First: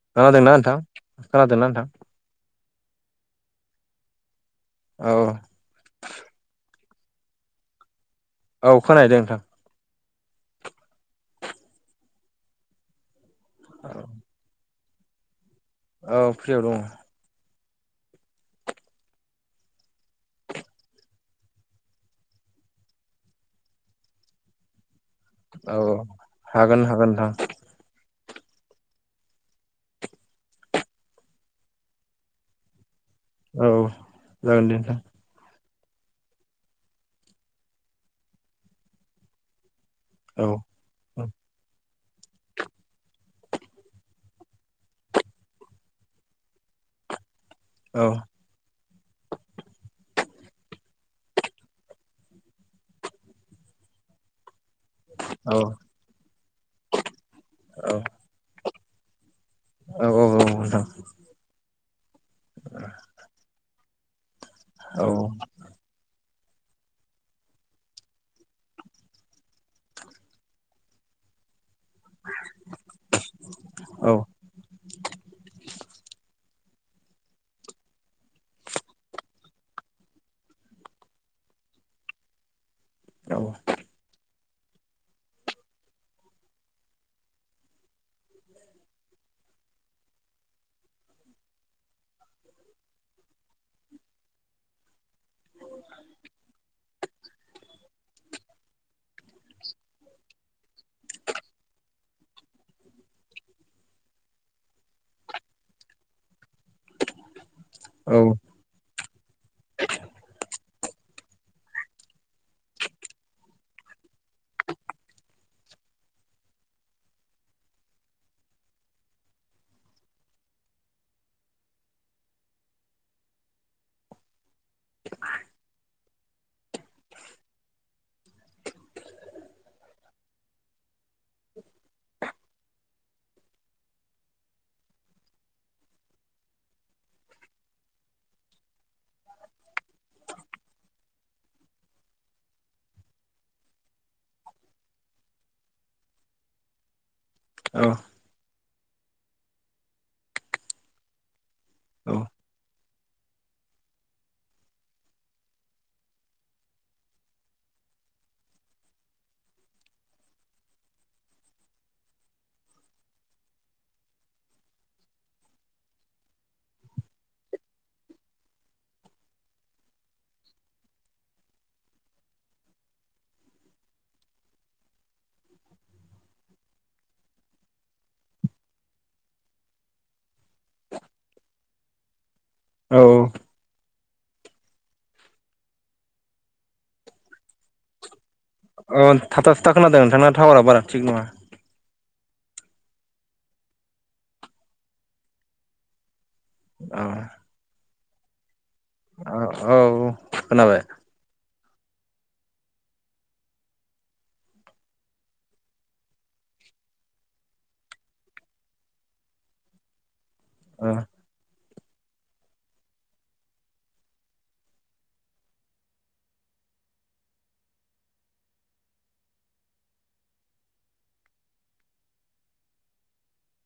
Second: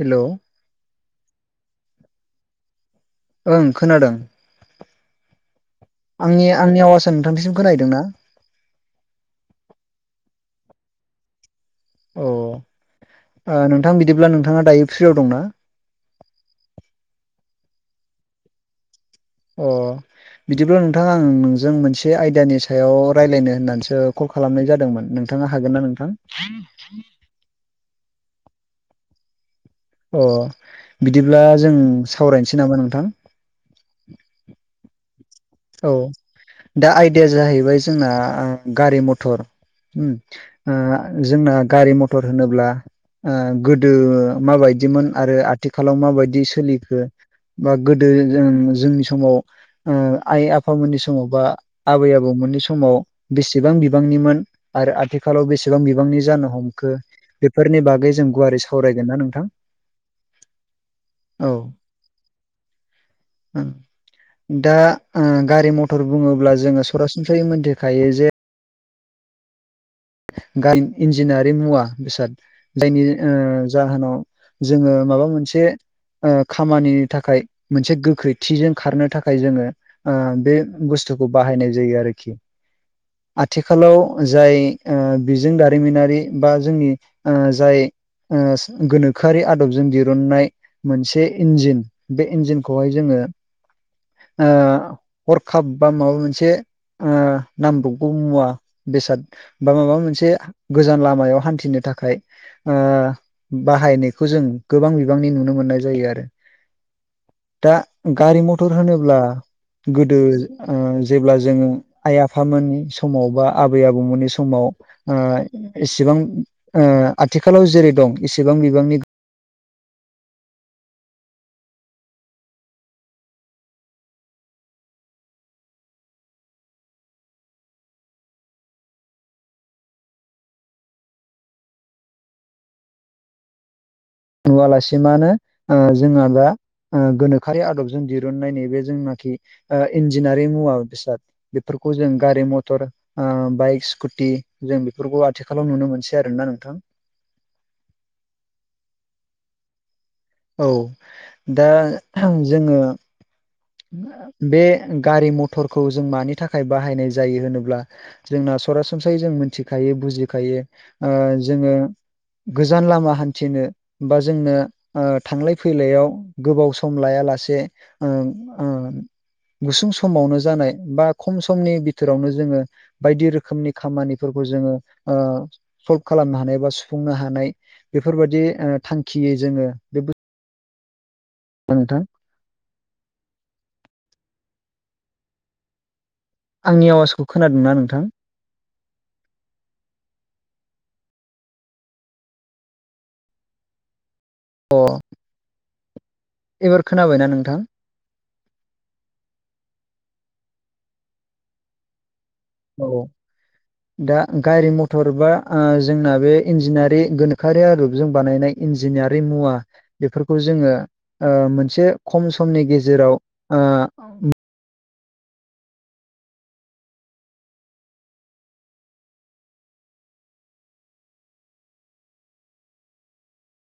Hello खोनादोंना नोंथां खोनादोंना नोंथां? ओं खोनादों। औ आंनि आंनि आवासआ नोंथांनिसिम खोनाहदों ना? औ खोनाहैदों नोंथां। अ ओ नोंथां औ बिदिब्ला नोंथाङा दायो फ्रियाव दंना? औ फ्रियाव दङ। अ बिदिब्ला नोंथां आं नोंजों मोनसे आयदानि सायाव राय्लायनो होननानैसो कल खालामनाय जादोंमोन नों? नोंथाङा औ हागोन ना औ नोंथां? हागोन नोंथां। अ बिदिब्ला जों सावरायनोसै नामा नोंथां? औ जागोन दे नोंथां। औ दा आयदाया जाहैबाय जोंना गारि मथर औ ओ औ जोंना गारि मथर होनोब्ला ओ गोदो माबायदिमोन आरो आथिखालाव माबायदि सोलिखो बा औ गोदो जों जोंनि समाव ओ आइ आफामोननि समाव बा आबै आबौमोननि समाव बेसेबां बिबांनिमोन आरो आथिखालाव औ बेसेबां बिबांनि जानो हमखो बेफोरनि बागै जों गुवारै सावरायगोन ना नोंथां। औ-औ-औ मोजां। औ दा औ ओ गारि मथर बुङोब्ला जोङो सरासनस्रै मोनथिखायो जे [unintelligible] [inaudible] गाइ इन्जिनारि मुवा बेसाद जायनि ओ औ जाहोनाव जोङो माबा मोनसे ओ खामानिनि थाखाय मोनसे गोख्रैथिजों खारनो थाखाय जोङो बे बुस्थुखौ बाहायनाय जायो आरोखि औ आथिखालाव जाय बिजों दारिमिनारि बा जोंनि जाय ओ गोनोखोआरि आदबजों दिरुनननाय मोनसे इन्जिन बे इन्जिनखौहाय जोङो ओ हरखाब बा माबा मोनसे ओ नामब्रबगौ मुवा बेसाद बा माबा मोनसे गोजान लामायाव हान्थिनो थाखाय ओ बाहायनायखौ जों गोबां बिबांनि नुनो मोननाय जायो आरो। [inaudible] दा गारि मथर होनोब्ला गोदो ओ जेब्ला जोङो आइ आफामोननि समाव बा आबै आबौमोननि समाव ओ इसेबां ओ आथिखालाव जेरै दं इसेबां बिबांनि नुवालासिमानो ओ जोंहा दा ओ गोनोखोयारि आदबजों दिरुननाय नै बे जोंनाखि ओ इन्जिनारि मुवा बेसाद बेफोरखौ जों गारि मथर ओ बाइक स्कुटि जों बेफोरखौ आथिखालाव नुनो मोनसै आरोना नोंथां। औ। औ दा जोङो बे गारि मथरखौ जों मानि थाखाय बाहायनाय जायो होनोब्ला जोंना सरासनस्रायै जों मिथिखायो बुजिखायो ओ जोङो गोजान लामा हान्थिनो बा जोंनो ओ थांलाय फैलायाव गोबाव सम लाया लासे ओ ओ [inaudible] गुसुं समावनो जानाय बा खम समनि भितोरावनो जोङो बायदि रोखोमनि खामानिफोरखौ जोङो ओ सल्भ खालामनो हानाय बा सुफुंनो हानाय बेफोरबादि ओ थांखियै जोङो बे नोंथां। औ औ। आंनि आवाजखौ खोनादोंना नोंथां? अ थाथा थुथा खोनादों नोंथांना टावारा बारा थिग नङा। अ। एबार खोनाबायना नोंथां? औ औ खोनाबाय। औ दा गारि मथर बा जोंना बे इन्जिनयारि गोनोखोआरि आदबजों बानायनाय इन्जिनियारिं मुवा बेफोरखौ जोङो औ मोनसे खम समनि गेजेराव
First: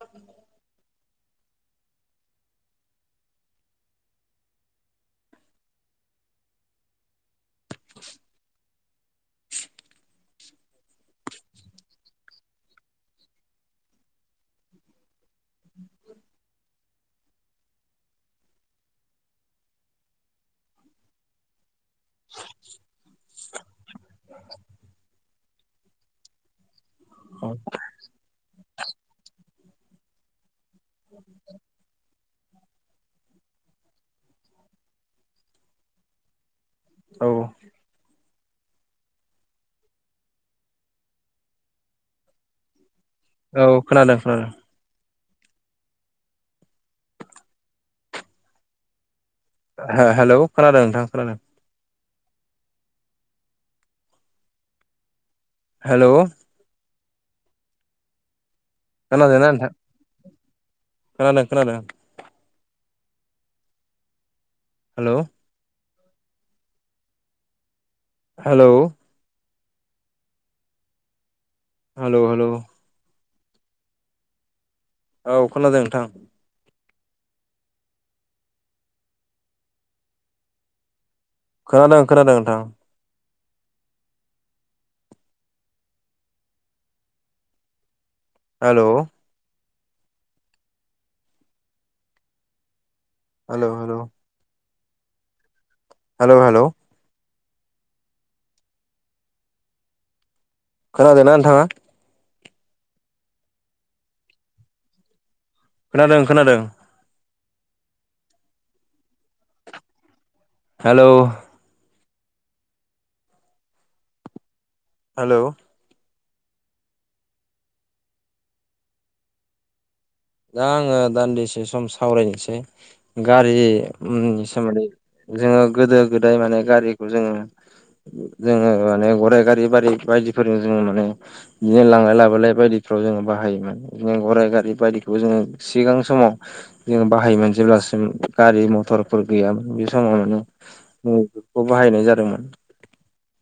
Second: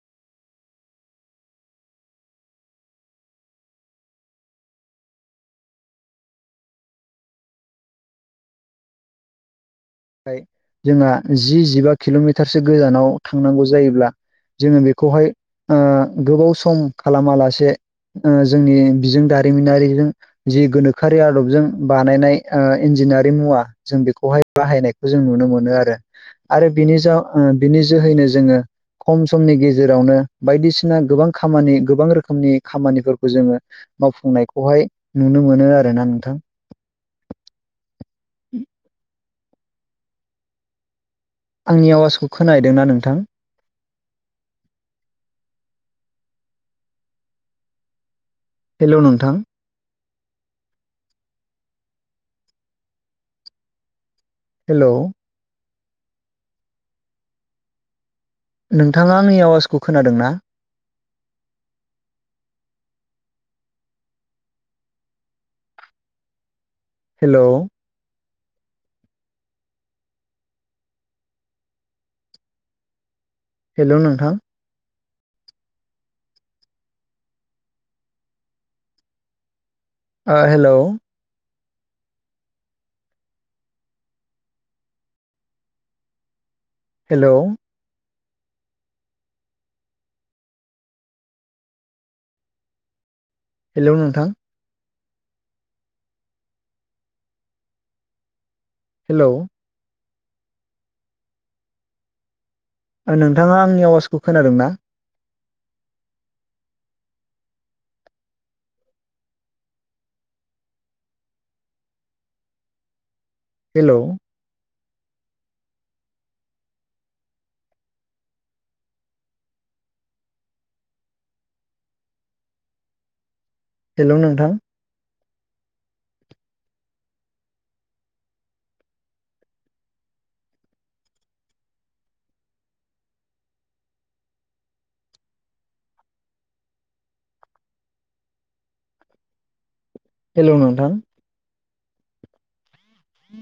उ जोंहा जि जिबा किल'मिटारसो गोजानाव थांनांगौ जायोब्ला जोङो बेखौहाय गोबाव सम खालामालासे जोंनि बिजों दारिमिनारिजों जि गोनोखोआरि आदबजों बानायनाय ओ इन्जिनारि मुवा जों बेखौहाय बाहायनाय नुनो मोनो आरो आरो बिनि जा ओ औ बिनि जा जोहैनो जोङो खम समनि गेजेरावनो बायदिसिना गोबां खामानि गोबां रोखोमनि खामानिफोरखौ जोङो मावफुंनायखौहाय नुनो मोनो आरोना नोंथां। औ। [inaudible] आंनि आवाजखौ खोनाहैदों ना नोंथां? औ खोनादों खोनादों। हेल' नोंथां हेलौ खोनादों नोंथां खोनादों हेल' हेल' नोंथाङा आंनि खोनादोंना नोंथां आवाजखौ खोनादों ना खोनादों खोनादों हेल' हेल' हेलौ हेल' हेल' हेल' नोंथां औ खोनादों नोंथां हेल' खोनादों खोनादों नोंथां हेल' हेल' हेल' हेलौ हेल' नोंथां हेल' हेल' हेल' खोनादों ना नोंथाङा नोंथाङा आंनि आवाजखौ खोनादों ना खोनादों खोनादों हेलौ हेल' हेलौ दा आङो दान्दिसे सम सावरायनोसै हेलौ गारिनि नोंथां सोमोन्दै जोङो गोदो गोदाय माने गारिखौ जोङो जोङो माने गराइ गारि बारि बायदिफोरजों जोङो माने बिदिनो लांलाय लाबोलाय बायदिफ्राव जोङो बाहायोमोन बिदिनो गराइ गारि बायदि बे जोङो सिगां समाव जोङो बाहायोमोन जेब्लासिम गारि मथरफोर गैयामोन बे समाव हेलौ नोंथां मानेखौ बाहायनाय जादोंमोन ह